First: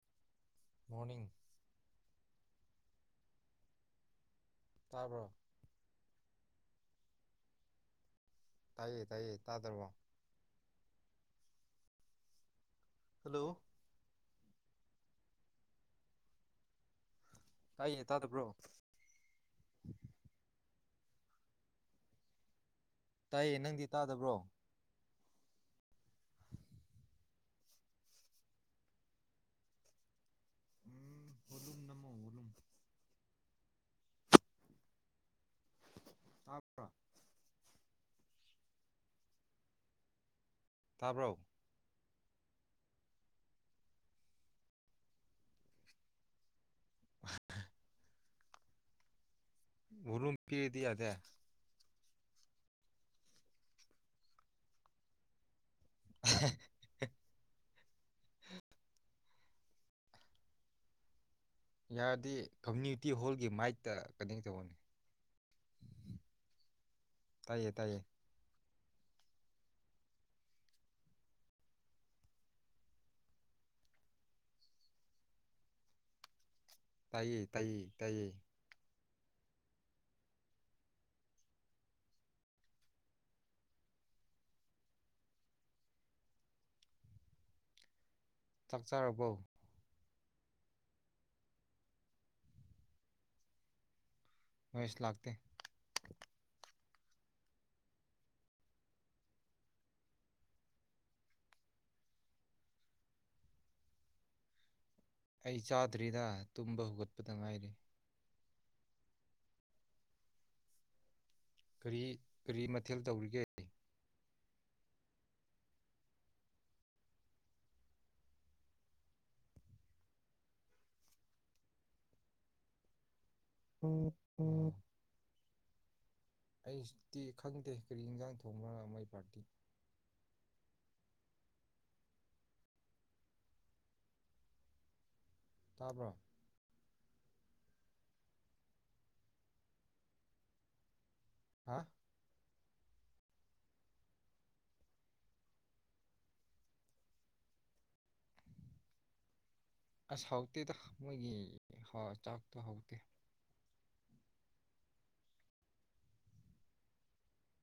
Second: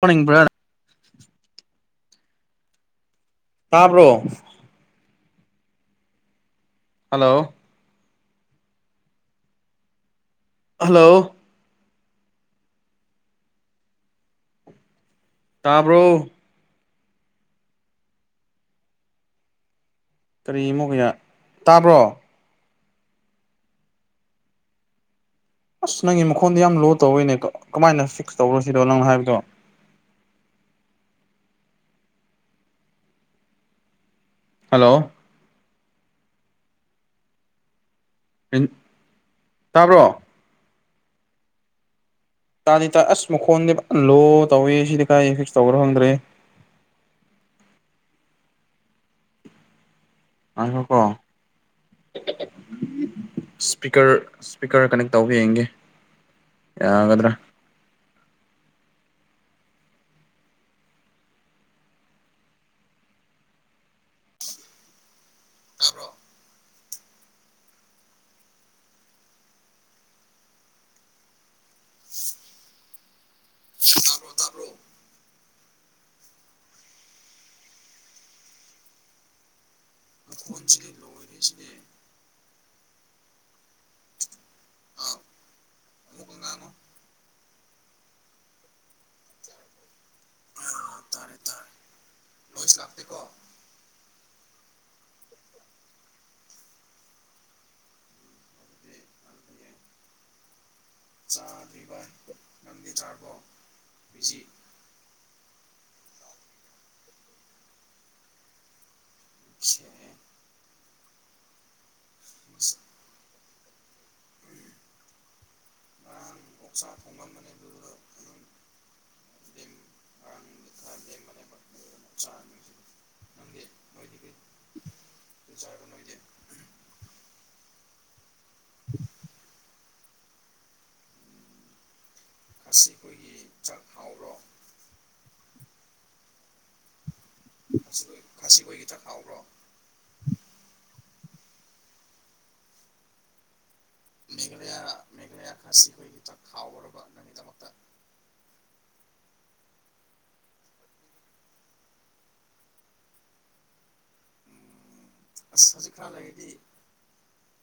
ꯁꯥꯎꯅꯤꯡꯕ꯭ꯔꯥꯅ morning ꯇꯥꯕ꯭ꯔꯣ bro hello ꯇꯥꯌꯦ ꯇꯥꯌꯦ ꯇꯥꯗꯕ꯭ꯔꯣ ꯍꯜꯂꯣ ꯍꯜꯂꯣ ꯇꯥꯕ꯭ꯔꯣ ꯇꯥꯌꯦ ꯇꯥꯗꯕ꯭ꯔꯣ ꯀꯔꯤ ꯑꯃꯨꯛ ꯌꯥ ꯇꯥꯕ꯭ꯔꯣ ꯇꯥꯏꯌꯦ ꯅꯪꯗꯤ ꯇꯥꯗꯕ꯭ꯔꯣ ꯑꯁ ꯅꯪꯒꯤ ꯃꯈꯣꯟꯗꯨ ꯌꯥꯝ ꯂꯣ ꯇꯧꯏꯅꯦ ꯀꯃꯥꯏꯅ ꯐꯤꯛꯁ ꯇꯧꯔꯣꯁꯤꯔꯣ ꯅꯪꯅ ꯍꯥꯏꯕꯗꯣ ꯎꯝ ꯕꯣꯂꯨꯝ ꯅꯝꯃꯣ ꯕꯣꯂꯨꯝ ꯍꯜꯂꯣ ꯍꯥꯞꯄ꯭ꯔꯥ ꯇꯥꯕ꯭ꯔꯣ ꯇꯥꯕ꯭ꯔꯣ ꯇꯥꯗꯤꯇꯥꯏ ꯑꯁ ꯃꯈꯣꯟꯗꯤ ꯐꯖꯅꯥ ꯂꯣ ꯇꯧꯋꯦ ꯁꯤꯗꯤ ꯀꯗꯥꯏ ꯐꯤꯛꯁ ꯇꯧꯕꯔꯣ ꯈꯪꯗ꯭ꯔꯦ [inaudible] ꯚꯣꯂꯨꯝ ꯄꯤꯛ ꯑꯗꯤ ꯌꯥꯗꯦ ꯏꯁꯄꯤꯀꯔ ꯏꯁꯄꯤꯀꯔ ꯀꯅꯦꯛ ꯇꯧ ꯌꯦꯡꯒꯦ ꯌꯥꯒꯗ꯭ꯔꯥ ꯌꯥꯔꯗꯤ ꯀꯝꯃꯨꯅꯤꯇꯤ ꯍꯣꯜꯒꯤ ꯃꯥꯏꯠꯇ ꯀꯅꯦꯛ ꯇꯧꯌꯣꯅꯦ ꯇꯥꯏꯌꯦ ꯇꯥꯏꯌꯦ ꯇꯥꯏꯌꯦ ꯇꯥꯏꯌꯦ ꯇꯥꯏꯌꯦ ꯆꯥꯛꯆꯔꯕꯣ ꯃꯩꯁꯨ ꯂꯥꯛꯇꯦ ꯑꯩ ꯆꯥꯗ꯭ꯔꯤꯗ ꯇꯨꯝꯕ ꯍꯧꯒꯠꯄꯗ ꯉꯥꯏꯔꯤ ꯀꯔꯤ ꯀꯔꯤ ꯃꯊꯦꯜ ꯇꯧꯔꯤꯒꯦ ꯑꯩ ꯁꯨꯇꯨ ꯈꯪꯗꯦ ꯀꯔꯤ ꯏꯟꯖꯥꯡ ꯊꯣꯡꯕ ꯃꯣꯏ ꯄꯥꯔꯇꯤ [inaudible] ꯇꯥꯕ꯭ꯔꯣ ꯈꯥꯁꯤ ꯍꯣꯏꯒꯤ ꯆꯥꯛ ꯍꯥꯎꯕ꯭ꯔꯣ ꯍꯥ ꯈꯥꯁꯤ ꯑꯈ‌ꯣꯏꯒꯤ ꯆꯥꯈꯥꯎ ꯑꯁ ꯍꯥꯎꯇ‌ꯦꯗ ꯃꯣꯏꯒꯤ ꯍ ꯆꯥꯛꯇꯣ ꯍꯥꯎꯇ‌ꯦ ꯑꯁ ꯍꯧꯖꯤꯛ ꯈꯔ ꯂꯩꯔꯗꯤ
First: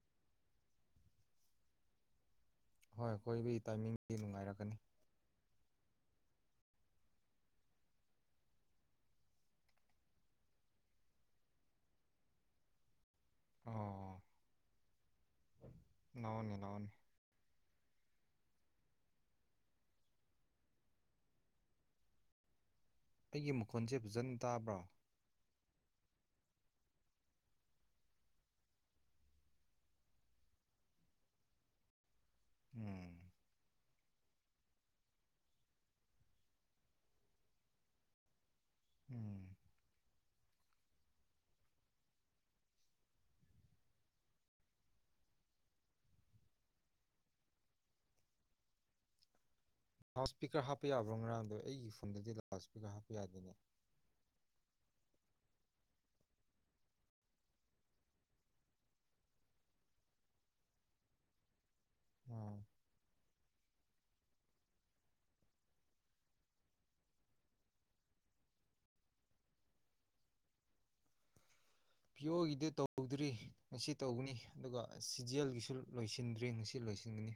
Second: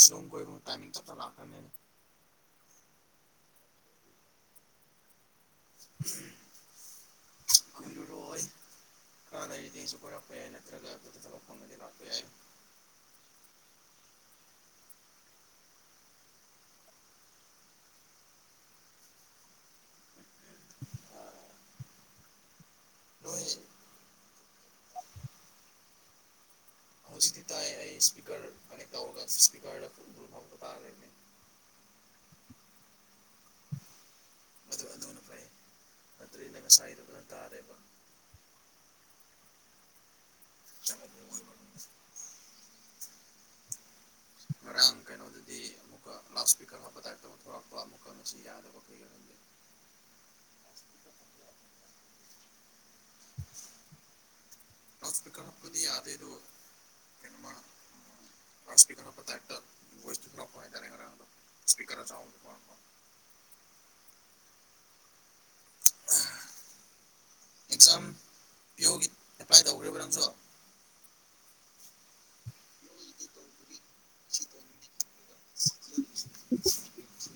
ꯁꯤꯂꯣꯡ ꯀꯣꯏꯕ ꯇꯥꯏꯃꯤꯡ ꯆꯞ ꯆꯥꯅ ꯂꯥꯛꯈ꯭ꯔꯅꯦ ꯍꯣꯏ ꯀ‌ꯣꯏꯕꯩ ꯇꯥꯏꯃꯤꯡꯗꯤ ꯅꯨꯡꯉꯥꯏꯔꯀꯅꯤ ꯎꯝ ꯀꯨꯏꯔꯣꯏ ꯈꯔ ꯂꯩꯔꯗꯤ ꯑꯩꯁꯨ ꯀꯣꯏꯔꯛꯄ ꯌꯥꯏ ꯅꯠꯇ꯭ꯔꯒ ꯑꯗꯨꯗ ꯊꯕꯛ ꯐꯪꯉꯗꯤ ꯂꯥꯛꯄ ꯌꯥꯏ ꯑꯣ ꯂꯥꯛꯎꯅ‌ꯦ ꯂꯥꯛꯎꯅ‌ꯦ ꯑꯩꯒꯤ ꯃꯈꯣꯟꯁꯦ ꯐꯖꯅ ꯇꯥꯕ꯭ꯔꯣ [unintelligible] ꯎꯝ ꯑꯗꯨ ꯑꯗꯨꯅ ꯐꯩ ꯅꯠꯇ꯭ꯔꯗꯤ ꯉꯁꯥꯏꯗꯨꯅ ꯇꯥꯗ‌ꯦꯕ ꯎꯝ [unintelligible] ꯉꯔꯥꯡ ꯀꯩꯅꯣꯗꯗꯤ ꯑꯃꯨꯛꯀ ꯂꯥꯎꯠ ꯏꯁꯄꯤꯀꯔ ꯍꯥꯞꯄ ꯇꯥꯏꯞꯇ ꯊꯣꯛꯂꯛꯄ ꯑꯃꯨꯛꯀ ꯃꯁꯤ ꯌꯥꯗꯕ ꯀꯩꯒꯤꯔꯝꯗꯦ ꯂꯥꯎꯠ ꯏꯁꯄꯤꯀꯔ ꯍꯥꯞꯄ ꯌꯥꯕ꯭ꯔꯣ ꯉꯔꯥꯡꯗꯣ ꯑꯩꯒꯤ ꯐꯣꯟꯗꯗꯤ ꯂꯥꯎꯠ ꯏꯁꯄꯤꯀꯔ ꯍꯥꯞꯄ ꯌꯥꯗꯦꯅꯦ ꯂꯥꯎꯠ ꯏꯁꯄꯤꯀꯔ ꯍꯞꯄꯗꯤ ꯌꯥꯗ‌ꯦ ꯑꯗꯨ ꯂꯥꯎꯠ ꯏꯁꯄꯤꯀꯔ ꯍꯥꯞꯄꯩ ꯇꯥꯏꯞ ꯇ [unintelligible] ꯏꯁꯄꯤꯀꯔ ꯑꯣ [unintelligible] ꯑꯦꯛꯖꯥꯝ ꯄꯤꯑꯣꯒꯤ ꯑꯦꯄ꯭ꯂꯥꯏ ꯇꯧꯈ꯭ꯔꯕ ꯅꯪꯁꯨ ꯄꯤꯌꯣꯒꯤꯗꯤ ꯇꯧꯗ꯭ꯔꯤ ꯉꯁꯤ ꯇꯧꯒꯅꯤ ꯑꯗꯨꯒ ꯁꯤꯖꯦꯜꯒꯤꯁꯨ ꯂꯣꯏꯁꯤꯟꯗ꯭ꯔꯤ ꯉꯁꯤ ꯂꯣꯏꯁꯤꯟꯅꯤ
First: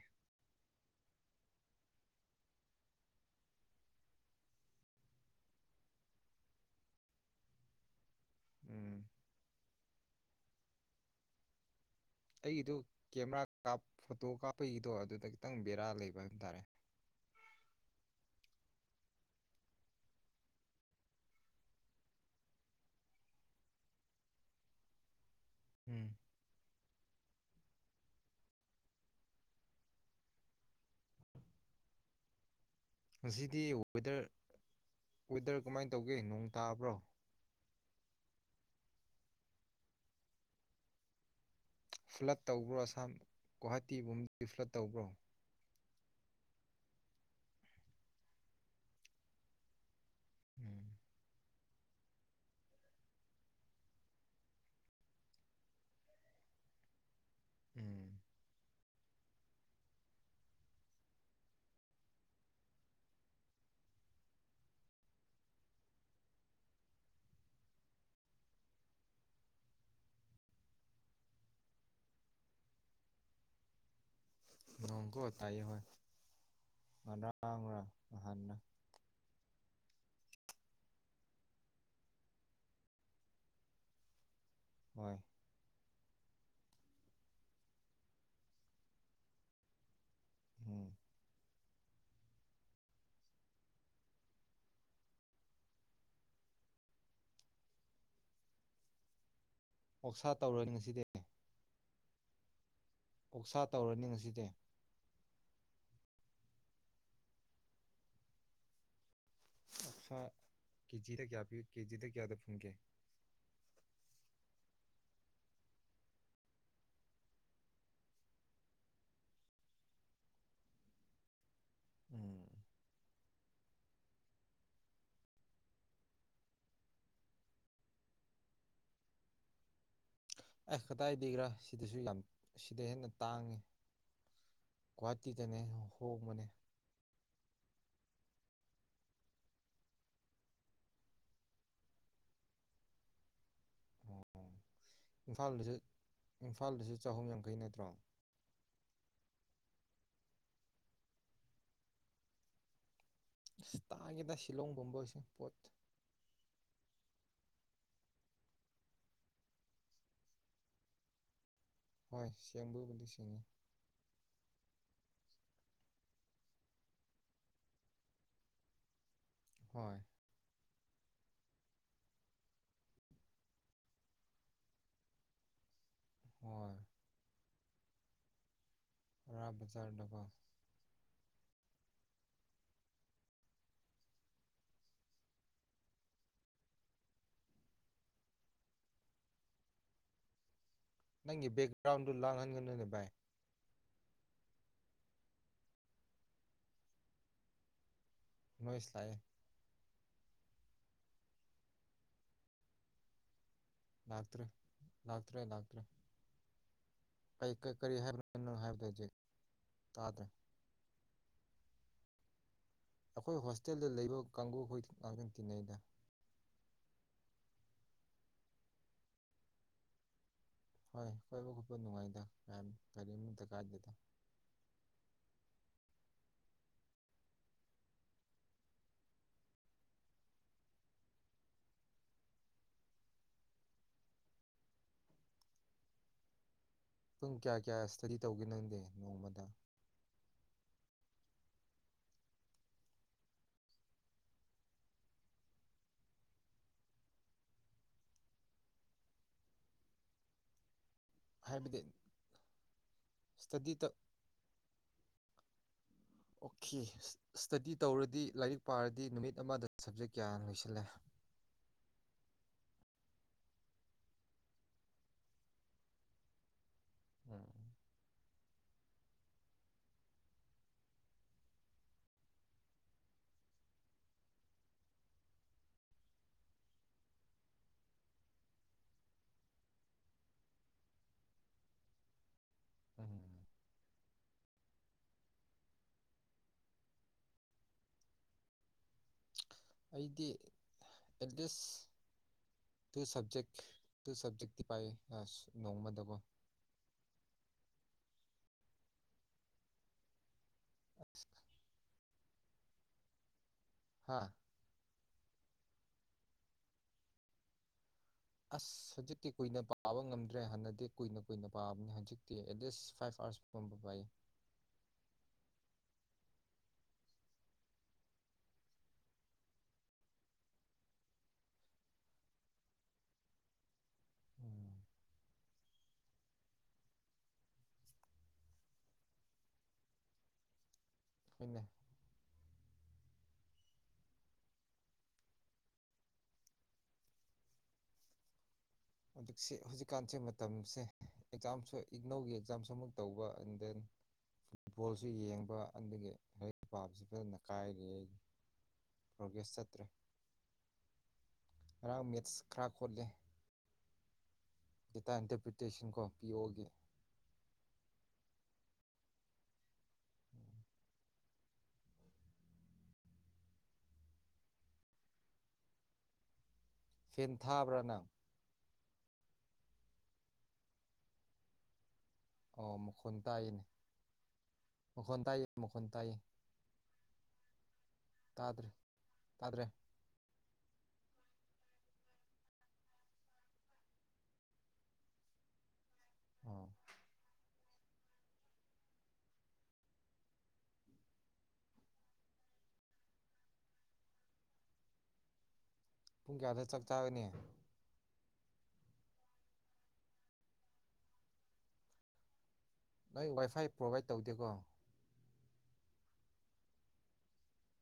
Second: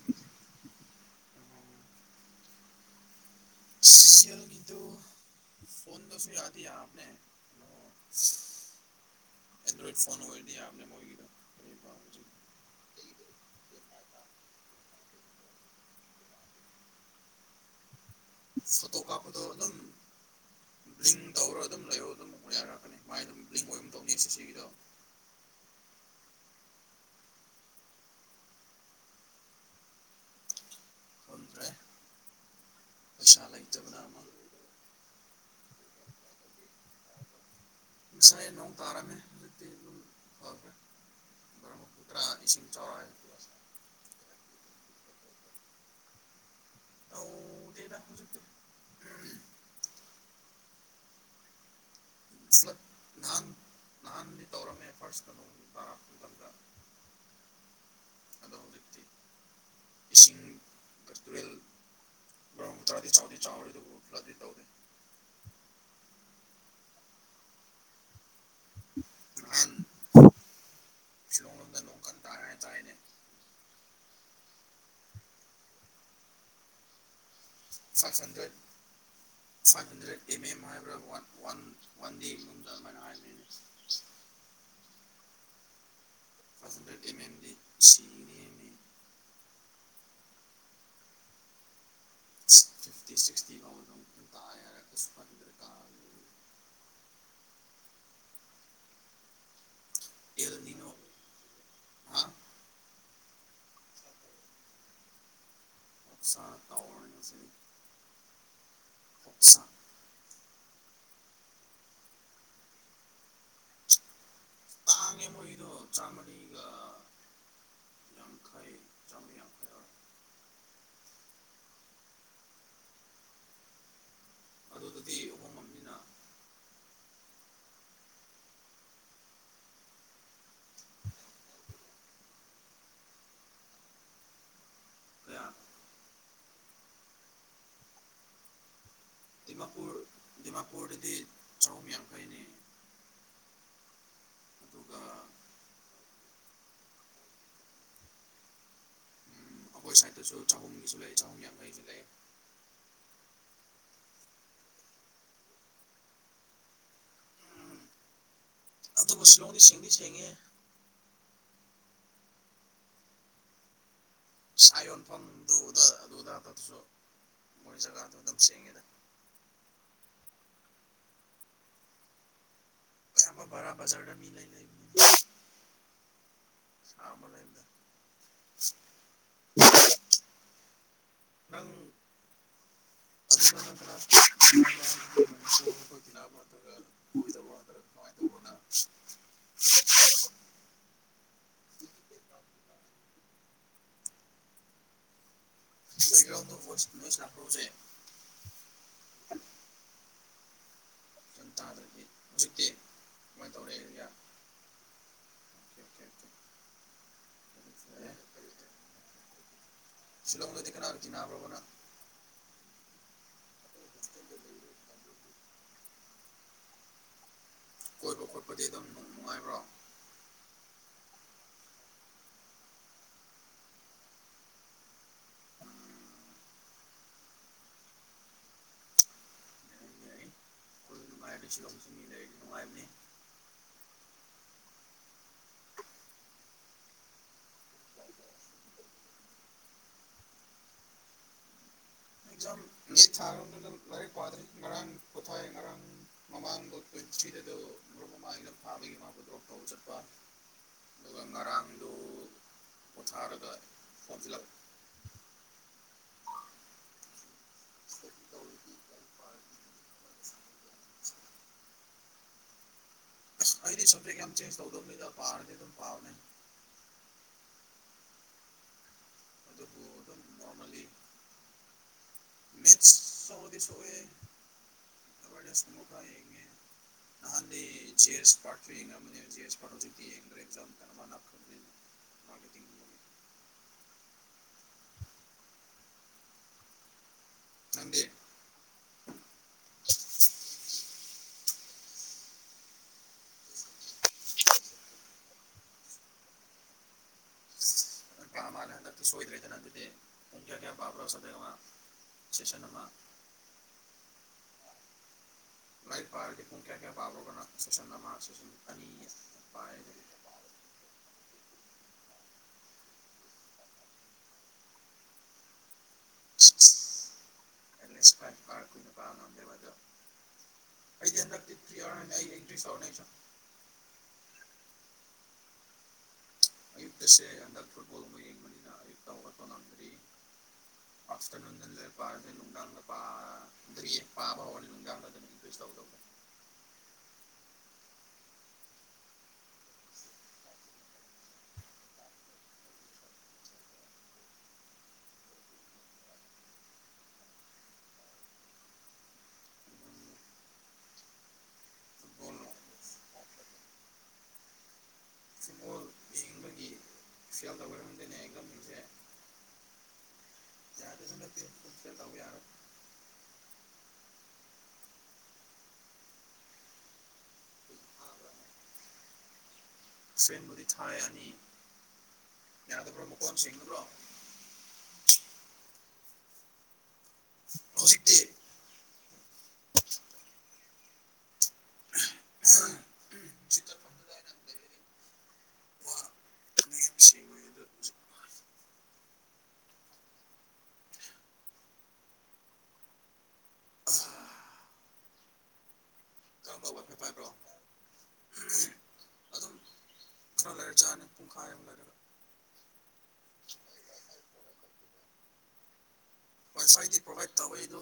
ꯁꯤꯖꯤꯜꯒꯤꯗꯨ ꯐꯣꯟꯗꯁꯨ ꯌꯥꯗꯤ ꯌꯥꯕꯅꯦ ꯎꯝ ꯑꯦꯟꯗ꯭ꯔ‌ꯣꯏꯠ ꯐꯣꯟ ꯑꯣꯏꯔꯗꯤ ꯌꯥꯕꯅ‌ꯦ ꯃꯣꯏꯒꯤꯗ‌ꯣ ꯑꯩꯒꯤꯗꯨ ꯀꯦꯃꯦꯔꯥ ꯐꯣꯇꯣ ꯀꯥꯞꯄꯒꯤꯗꯣ ꯑꯗꯨꯗ ꯈꯤꯇꯪ ꯕꯦꯔꯥ ꯂꯩꯕ ꯍꯥꯏ ꯇꯥꯔꯦ ꯐꯣꯇꯣ ꯀꯥꯞꯄꯗꯣ ꯑꯗꯨꯝ ꯂꯤꯡ ꯇꯧꯔ ꯑꯗꯨꯝ ꯂꯩꯌ‌ꯣ ꯑꯗꯨꯝ ꯌꯥꯔꯛꯀꯅꯤ ꯃꯥꯏ ꯑꯗꯨꯝ ꯂꯤꯡ ꯑꯣꯏꯒꯨꯝ ꯇꯧꯅꯤ ꯑꯦꯁ ꯑꯦꯁ ꯁꯤꯒꯤꯗꯣ ꯎꯝ [unintelligible] ꯗꯔ‌ꯦ ꯄꯩꯁꯥ ꯉꯁꯤꯗꯤ ꯂꯩꯇꯕꯅ ꯃ ꯋꯦꯗꯔ [unintelligible] ꯋꯦꯗꯔ ꯀꯃꯥꯏꯅ ꯇꯧꯒꯦ ꯅꯣꯡ ꯇꯥꯕ꯭ꯔꯣ ꯉꯁꯥꯏ ꯅꯣꯡ ꯇꯥꯔꯝꯃꯦ ꯍꯧꯖꯤꯛꯇꯤ ꯗꯨꯝ ꯐꯈꯔ‌ꯦ ꯐ꯭ꯂꯠ ꯇꯧꯕ꯭ꯔꯣ ꯑꯁꯥꯝ ꯒꯨꯍꯥꯇꯤ ꯕꯨꯝ ꯔꯤꯐ꯭ꯂꯠ ꯇꯧꯕ꯭ꯔꯣ ꯇꯧꯗ‌ꯦꯗ ꯍꯧꯖꯤꯛꯇꯤ ꯎꯝ ꯎꯝ ꯅꯍꯥꯟ ꯅꯍꯥꯟꯗꯤ ꯇꯧꯔꯝꯃꯦ ꯐꯥꯔꯁꯇ ꯅꯣꯡ ꯇꯥꯔꯛꯕꯗ ꯎꯝ ꯍꯧꯖꯤꯛꯇꯤ ꯏꯁꯤꯡ ꯇꯨꯔꯦꯜ ꯃꯔ ꯇꯔꯥꯗꯤ ꯆꯥꯎꯗꯤ ꯆꯥꯎꯔꯦ ꯑꯗꯨꯕꯨ ꯐꯂꯠꯗꯤ ꯇꯧꯗ‌ꯦ ꯅꯍꯟ ꯁꯤꯂ‌ꯣꯡ ꯔ‌ꯣꯝꯗ ꯅ‌ꯣꯡ ꯀꯟ ꯇꯥꯏ ꯍꯥꯏꯗꯥꯏꯅꯦ ꯅ‌ꯣꯡ ꯒꯣ ꯇꯥꯏꯌꯦ ꯍꯣꯏ [unintelligible] ꯁꯟ [unintelligible] ꯅꯍꯥꯟꯔ ꯁꯟꯗꯔ‌ꯦ ꯁꯟꯗ꯭ꯔꯦꯠ [unintelligible] ꯑ ꯑꯦꯝ ꯍꯥꯏꯕ꯭ꯔꯥ ꯋꯥꯟ ꯋꯥꯟ ꯋꯥꯟꯗ‌ꯦ ꯒꯤ ꯃꯅꯨꯡꯗ ꯑꯗꯨꯃꯥꯏꯅ ꯍꯥꯏꯕꯅꯤꯅ‌ꯦ ꯍꯣꯏ [unintelligible] ꯗꯤ ꯁꯤꯅ‌ꯦꯝꯅꯤ ꯎꯝ ꯐꯤꯐꯇꯤ ꯁꯤꯛꯁꯇꯤ ꯐꯥꯎ ꯃꯅꯨꯡ ꯇꯥꯏ ꯍꯥꯏꯔꯒꯁꯨ [unintelligible] [unintelligible] ꯑꯣꯛꯁꯥ ꯇꯧꯔꯣꯅ‌ꯦ ꯉꯁꯤꯗꯤ ꯑꯣꯛꯁꯥ ꯇꯧꯔꯅꯤ ꯉꯁꯤꯗꯤ ꯃꯥꯅ ꯇꯥꯎꯁ ꯑ ꯑꯣꯛꯁꯥ ꯀꯦꯖꯤꯗ ꯀꯌꯥ ꯄꯤꯌ ꯀꯦꯖꯤꯗ ꯀꯌꯥꯗ ꯐꯨꯡꯒꯦ ꯍꯥꯡꯉꯦ ꯃꯣꯏꯗꯣ ꯆꯥꯝꯃꯔꯤꯒ ꯌꯥꯡꯈꯩ ꯆꯥꯝꯃꯔꯤ ꯌꯥꯡꯈꯩ ꯑꯣꯏꯔ ꯎꯝ ꯑꯗꯨꯗꯨꯗꯤ ꯑꯍꯣꯡꯉꯝꯅꯤꯅ ꯑꯩꯁ ꯀꯗꯥꯏꯗꯒꯤꯒꯔꯥ ꯁꯤꯗꯁꯨ ꯌꯥꯝ ꯁꯤꯗ ꯍꯦꯟꯅ ꯇꯥꯡꯉꯤ ꯀꯍꯇꯤꯗꯅꯦ ꯍꯣꯡꯕꯅꯦ ꯗꯤꯃꯥꯄꯨꯔ ꯗꯤꯃꯥꯄꯨꯔꯗꯗꯤ ꯆꯍꯨꯝ ꯌꯥꯈꯩꯅꯤ ꯏꯝꯐꯥꯜꯗꯁꯨ ꯏꯝꯐꯥꯜꯗꯁꯨ ꯆꯍꯨꯝ ꯌꯥꯡꯈꯩ ꯅꯠꯇ꯭ꯔꯣ ꯑꯩꯈꯣꯏ ꯁꯥꯏꯠꯇꯁꯨ ꯆꯍꯨꯝꯒꯤꯁꯨ ꯂꯩ ꯆꯍꯨꯝ ꯌꯥꯡꯈꯩꯁꯨ ꯂꯩ ꯑꯁ ꯇꯥꯒꯦꯗ ꯁꯤꯂꯣꯡ ꯄꯨꯝꯝꯕꯁꯦ ꯄꯣꯠ ꯑꯗꯨꯕꯨꯁꯂꯣꯡꯗꯤ ꯁꯤꯡꯗꯤ ꯁꯦꯡꯉꯦ ꯍꯣꯏ ꯁꯦꯝꯦꯡꯕꯕꯨꯗꯤ ꯁꯦꯡꯉ ꯁꯥ ꯌꯣꯟꯐꯝꯗꯨꯗ ꯑꯗꯨꯗꯇꯁꯨ ꯃꯣꯏ ꯖꯒꯥꯗꯨ ꯑꯗꯨꯝ ꯆꯦꯡꯉꯦꯗ ꯍꯣꯏ ꯁꯥꯃ ꯔꯕꯖꯔꯗ ꯃꯤꯂ ꯂ ꯍꯣꯏ ꯁꯃ ꯂꯩꯗ ꯔꯥꯞ ꯖꯔꯗꯕꯦꯜ ꯅꯪꯉ ꯅꯪꯒꯤ ꯕꯦꯛꯒ꯭ꯔꯥꯎꯟꯗꯨ ꯂꯥꯡꯍꯟꯒꯅꯣꯏꯅꯦ ꯚꯥꯏ ꯭ꯔꯥꯎ ꯐꯔ ꯅꯣꯏ ꯏꯁꯂꯑ ꯁ ꯇꯥꯗꯗꯤ ꯍꯧꯖꯤꯛꯇꯤ ꯀꯃꯥꯏꯅ ꯇꯧꯔꯦ ꯂꯇ꯭ꯔ ꯂꯥꯛꯇ꯭ꯔ ꯀ ꯀ ꯀꯔꯤ ꯍꯥꯏꯔ ꯍꯥꯏꯖꯦ ꯇꯥꯗ ꯑꯩꯈꯣꯏ ꯍꯣꯁꯇꯦꯜꯗ ꯂꯩꯕ ꯀꯥꯡꯒꯕꯨꯈꯣꯏ ꯉꯍꯥꯛꯇꯪ ꯇꯤꯟꯅꯩꯗ ꯀꯣꯏꯕ ꯈꯣꯠꯄꯗꯤ ꯑꯗꯨꯝ ꯅꯨꯡꯉꯥꯏꯕ꯭ꯔꯣ ꯍꯣꯏ ꯍꯣꯏꯕꯨ ꯅꯨꯡꯉꯥꯏꯗ ꯀꯔꯤ ꯊꯀꯥ ꯅꯨꯡꯉꯥꯏ ꯁꯤꯂꯁꯤ ꯃꯤ ꯂꯩꯔꯤ ꯅꯨꯡꯉꯥꯏꯕꯅꯤ ꯄꯨꯡ ꯀꯌꯥ ꯀꯌꯥ ꯏꯁꯇꯗꯤ ꯇꯧꯒꯦ ꯅꯪꯗꯦ ꯅꯣꯡꯃꯗ ꯖꯥꯝ ꯊꯥꯔꯣꯝꯅ ꯂꯥꯏꯔꯤꯛ ꯄꯥꯗ꯭ꯔꯤ ꯉꯔꯥꯡ ꯄꯣꯊꯥꯏ ꯉꯔꯥꯡ ꯃꯃꯥꯡꯗ꯭ꯋꯤ ꯊ꯭ꯔꯤꯗꯨꯞ ꯃꯃꯥꯒ ꯐꯥꯕꯒꯤ ꯃꯥ ꯇꯧꯕ ꯆꯠꯄ ꯑꯗꯨꯒ ꯍꯥꯏꯕꯗꯤ ꯉꯔꯥꯡꯗꯨ ꯄꯣꯊꯥꯔꯒ ꯏꯁꯇꯗꯤ ꯇ ꯐꯣꯖꯤꯜꯂꯛ ꯁ꯭ꯇꯗꯤ ꯇꯧꯔꯗꯤ ꯂꯥꯏꯔꯤꯛ ꯄꯥꯔꯗꯤ ꯅꯨꯃꯤꯠ ꯑꯃꯗ ꯁꯞꯖꯦꯛ ꯒ꯭ꯌꯥꯟ ꯂꯣꯏꯁꯤꯜꯂꯦ ꯑꯩꯗꯤ ꯁꯇꯦ ꯁꯥꯎꯊ ꯑꯐꯀꯥ ꯄꯥꯔꯅꯦꯦ ꯑꯗꯨꯝ ꯄꯥꯎꯅꯦ ꯎꯝ ꯎꯝ [inaudible] ꯅꯗꯦ ꯑꯩꯗꯤ ꯑꯦꯠꯂꯤꯁ ꯇꯨ ꯁꯕꯖꯦꯛ ꯇꯨ ꯁꯕꯖꯦꯛꯇꯤ ꯄꯥꯏꯌꯦ ꯑ ꯅꯣꯡꯃꯗꯀꯣ ꯛꯇ ꯁꯣꯏꯗ꯭ꯔꯦꯗꯅ ꯑꯗꯨꯗꯤ ꯀꯌꯥ ꯀꯌꯥ ꯄꯥꯄꯔ ꯁꯗ ꯋꯥ ꯁꯤꯁꯅꯃ ꯍꯥꯥ ꯂꯥꯏ ꯄꯥꯔ ꯂꯤ ꯀꯌꯥ ꯀꯌꯥ ꯄꯕꯥꯔꯣꯒꯅ ꯁꯨꯁꯟ ꯃꯥ ꯑꯁ ꯍꯧꯖꯤꯛꯇꯤ ꯀꯨꯏꯅ ꯄꯥꯕ ꯉꯝꯗ꯭ꯔꯦ ꯍꯥꯟꯅꯗꯤ ꯀꯨꯏꯅ ꯀꯨꯏꯅ ꯄꯥꯕꯅꯤ ꯍꯧꯖꯤꯛꯇꯤ ꯑꯦꯠꯂꯤꯁ ꯐꯥꯏꯚ ꯑꯥꯔꯁ ꯐꯝꯕ ꯄꯥꯏꯌꯦ [inaudible] ꯑꯦꯛꯂꯤꯁ ꯐꯥꯏꯔ ꯀꯨꯏ ꯅꯨꯄꯥ ꯉꯝꯗꯦꯕ ꯑꯗꯣ ꯑꯩꯗꯤ ꯍꯟꯗꯛꯇꯤ ꯊ꯭ꯔꯤ ꯑꯋꯥꯔ ꯍꯥꯏꯅꯤ ꯑꯩ ꯑꯦꯟꯇ꯭ꯔꯤꯁ ꯑꯔꯅꯦꯩꯁꯨ ꯎꯝ ꯑꯌꯨꯛꯇꯁ ꯑꯗ ꯐꯨꯠꯣꯜꯅꯤ ꯑꯌꯛꯇ ꯇ ꯍꯣꯏꯅꯦ ꯑꯐꯇꯔꯅꯟ ꯂꯩꯔ ꯄꯥꯕꯅꯤ ꯇꯧꯕ [inaudible] ꯍꯧꯛ ꯍꯧꯖꯤꯛꯀꯥꯟꯁꯦ ꯃꯇꯝꯁꯦ ꯑꯦꯛꯖꯥꯝꯁꯨ ꯏꯅꯧꯒꯤ ꯑꯦꯛꯖꯥꯝꯁꯨ ꯑꯃꯨꯛ ꯇꯧꯕ ꯑꯦꯟ ꯗꯦꯟ ꯐꯨꯠꯕꯣꯜꯁꯨ ꯌꯦꯡꯕ ꯑꯗꯨꯗꯒꯤ ꯍꯩꯛ ꯄꯥꯕꯁꯤ ꯐꯖꯅ ꯀꯥꯏꯔꯦ ꯄ꯭ꯔꯣꯒ꯭ꯔꯦꯁ ꯆꯠꯇ꯭ꯔꯦ ꯉꯔꯥꯡ ꯃꯦꯠꯁ ꯈꯔ ꯈꯣꯠꯂꯦ ꯦꯇ ꯏꯟꯇꯔꯄ꯭ꯔꯤꯇꯦꯁꯟ ꯀꯣ ꯄꯤ ꯑꯣꯑꯣꯒꯦ ꯐꯦꯟ ꯊꯥꯕ꯭ꯔꯥꯅ ꯁꯦꯟꯟ ꯃ ꯊꯥꯏ ꯑ ꯑꯣ ꯌꯥꯗ ꯄ꯭ꯔꯣ ꯃꯈꯣꯟ ꯇꯥꯏꯌꯦꯅꯦ ꯃꯨꯀꯣꯟꯁꯤꯕ꯭ꯔꯣ [inaudible] ꯃꯈꯣꯟ ꯇꯏꯌꯦ ꯃꯈꯣꯟ ꯇꯏꯌꯦ ꯍꯦꯖꯤꯛꯇꯤ ꯇꯥꯗ꯭ꯔꯦ ꯑꯣ ꯄꯨꯡ ꯀꯌꯥꯗ ꯆꯥꯛ ꯆꯥꯕꯅꯤ ꯅꯣꯏ ꯋꯥꯏꯐꯥꯏ ꯄ꯭ꯔꯣꯚꯏꯠ ꯇꯧꯗꯦꯀꯣ ꯋꯥꯏ ꯐꯥꯏꯗꯤ ꯄ꯭ꯔꯣꯚꯥꯏꯗ ꯇꯧꯋꯦ ꯑꯗꯣ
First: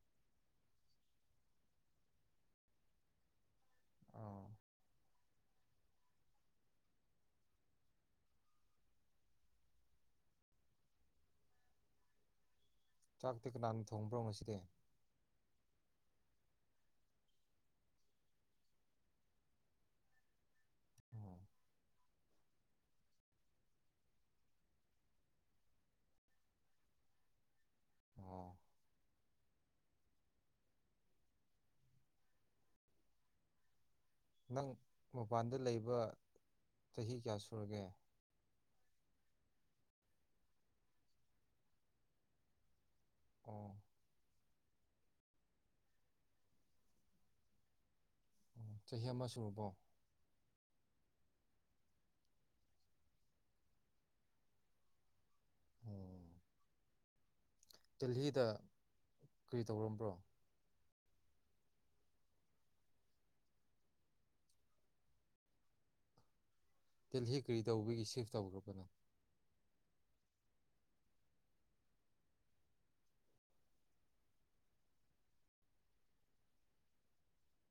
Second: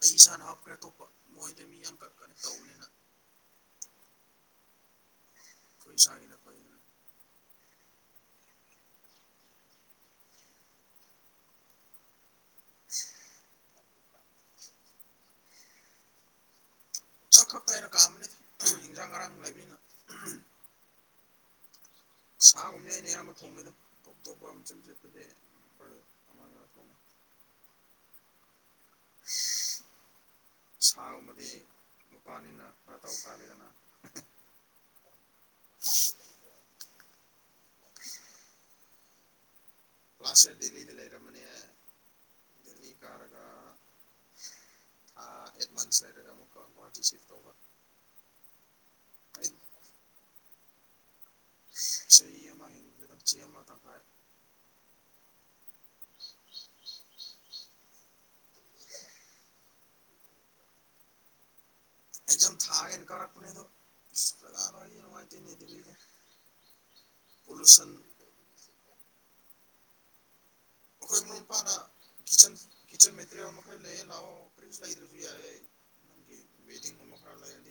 ꯑꯩ ꯏꯁꯥꯅ ꯍꯥꯞꯈ꯭ꯔꯦ ꯑꯇꯣꯞꯄ ꯃꯣꯏꯗ ꯃꯤ ꯌꯥꯝꯈꯛ ꯀꯩꯅꯣ ꯇꯧꯕꯅꯤꯅ ꯑꯣ ꯀꯣꯏ ꯁꯉꯅꯣꯏ ꯆꯥꯛꯇꯦ ꯀꯅꯥꯅ ꯊꯣꯡꯕ꯭ꯔꯣ ꯉꯁꯤꯗꯤ ꯑꯣ ꯁꯥꯒꯨꯝꯅꯦ ꯑꯩꯅ ꯑꯌꯥꯝꯕ ꯊꯣꯡꯉꯦꯗ ꯑꯣꯞꯇꯣꯞꯄ ꯑꯃꯆ ꯆꯠꯄꯗꯉ [inaudible] ꯑꯣ [inaudible] ꯁꯥꯒꯨꯝꯕꯗꯤ ꯅꯨꯄꯥꯅꯤꯅ ꯈꯔ ꯇꯧ ꯀꯥꯜꯂꯤꯗꯅ ꯅꯪ ꯃꯄꯥꯟꯗ ꯂꯩꯕ ꯆꯍꯤ ꯀꯌꯥ ꯁꯨꯔꯒꯦ ꯀ꯭ꯂꯥꯁ ꯗꯦꯜꯂꯤ ꯂꯩ ꯔꯃꯅꯦ ꯍꯥꯏ ꯗꯜꯂꯤ ꯀꯔ ꯑꯣ ꯑꯦꯗꯚꯥꯟꯁ ꯍꯥꯏꯔꯒ ꯑꯃꯨꯛꯀ ꯄꯇꯤꯁꯤꯞ ꯇꯧꯕ ꯑꯣ ꯆꯍꯤ ꯑꯃ ꯁꯨꯔꯕꯣ ꯆꯩꯃ ꯅꯤꯡꯃ ꯊꯝꯕꯔꯦ ꯑꯣ ꯗꯦꯜꯍꯤꯗ ꯀꯔꯤ ꯇꯧꯔꯝꯕ꯭ꯔꯣ ꯑꯩꯖꯝ ꯊꯥꯒꯦꯅ ꯀꯥꯔꯛꯄꯅꯦ ꯑꯗꯣꯖꯥ ꯅꯨꯡꯉꯥꯏꯇꯦꯅꯦꯗ ꯇꯤꯜꯍꯤ ꯀꯔꯤ ꯇꯧꯕꯒꯤ ꯁꯤꯐ ꯇꯧꯈ꯭ꯔꯕꯅꯣ ꯑꯩꯈꯣꯏ ꯃꯔꯨꯞ ꯃꯄꯥꯅꯤꯆꯟ ꯃꯦꯇꯔꯤꯌꯦꯜ ꯑꯃ ꯈꯔ ꯂꯩꯌꯦ ꯂꯥꯛꯑꯣ ꯀꯔꯤꯁꯨ ꯂꯩꯗ꯭ꯔꯁꯨ ꯌꯥꯔꯦ ꯅꯪ ꯕꯦꯗꯤꯡ ꯑꯃ ꯈꯔ ꯂꯩꯔꯗꯤ [inaudible]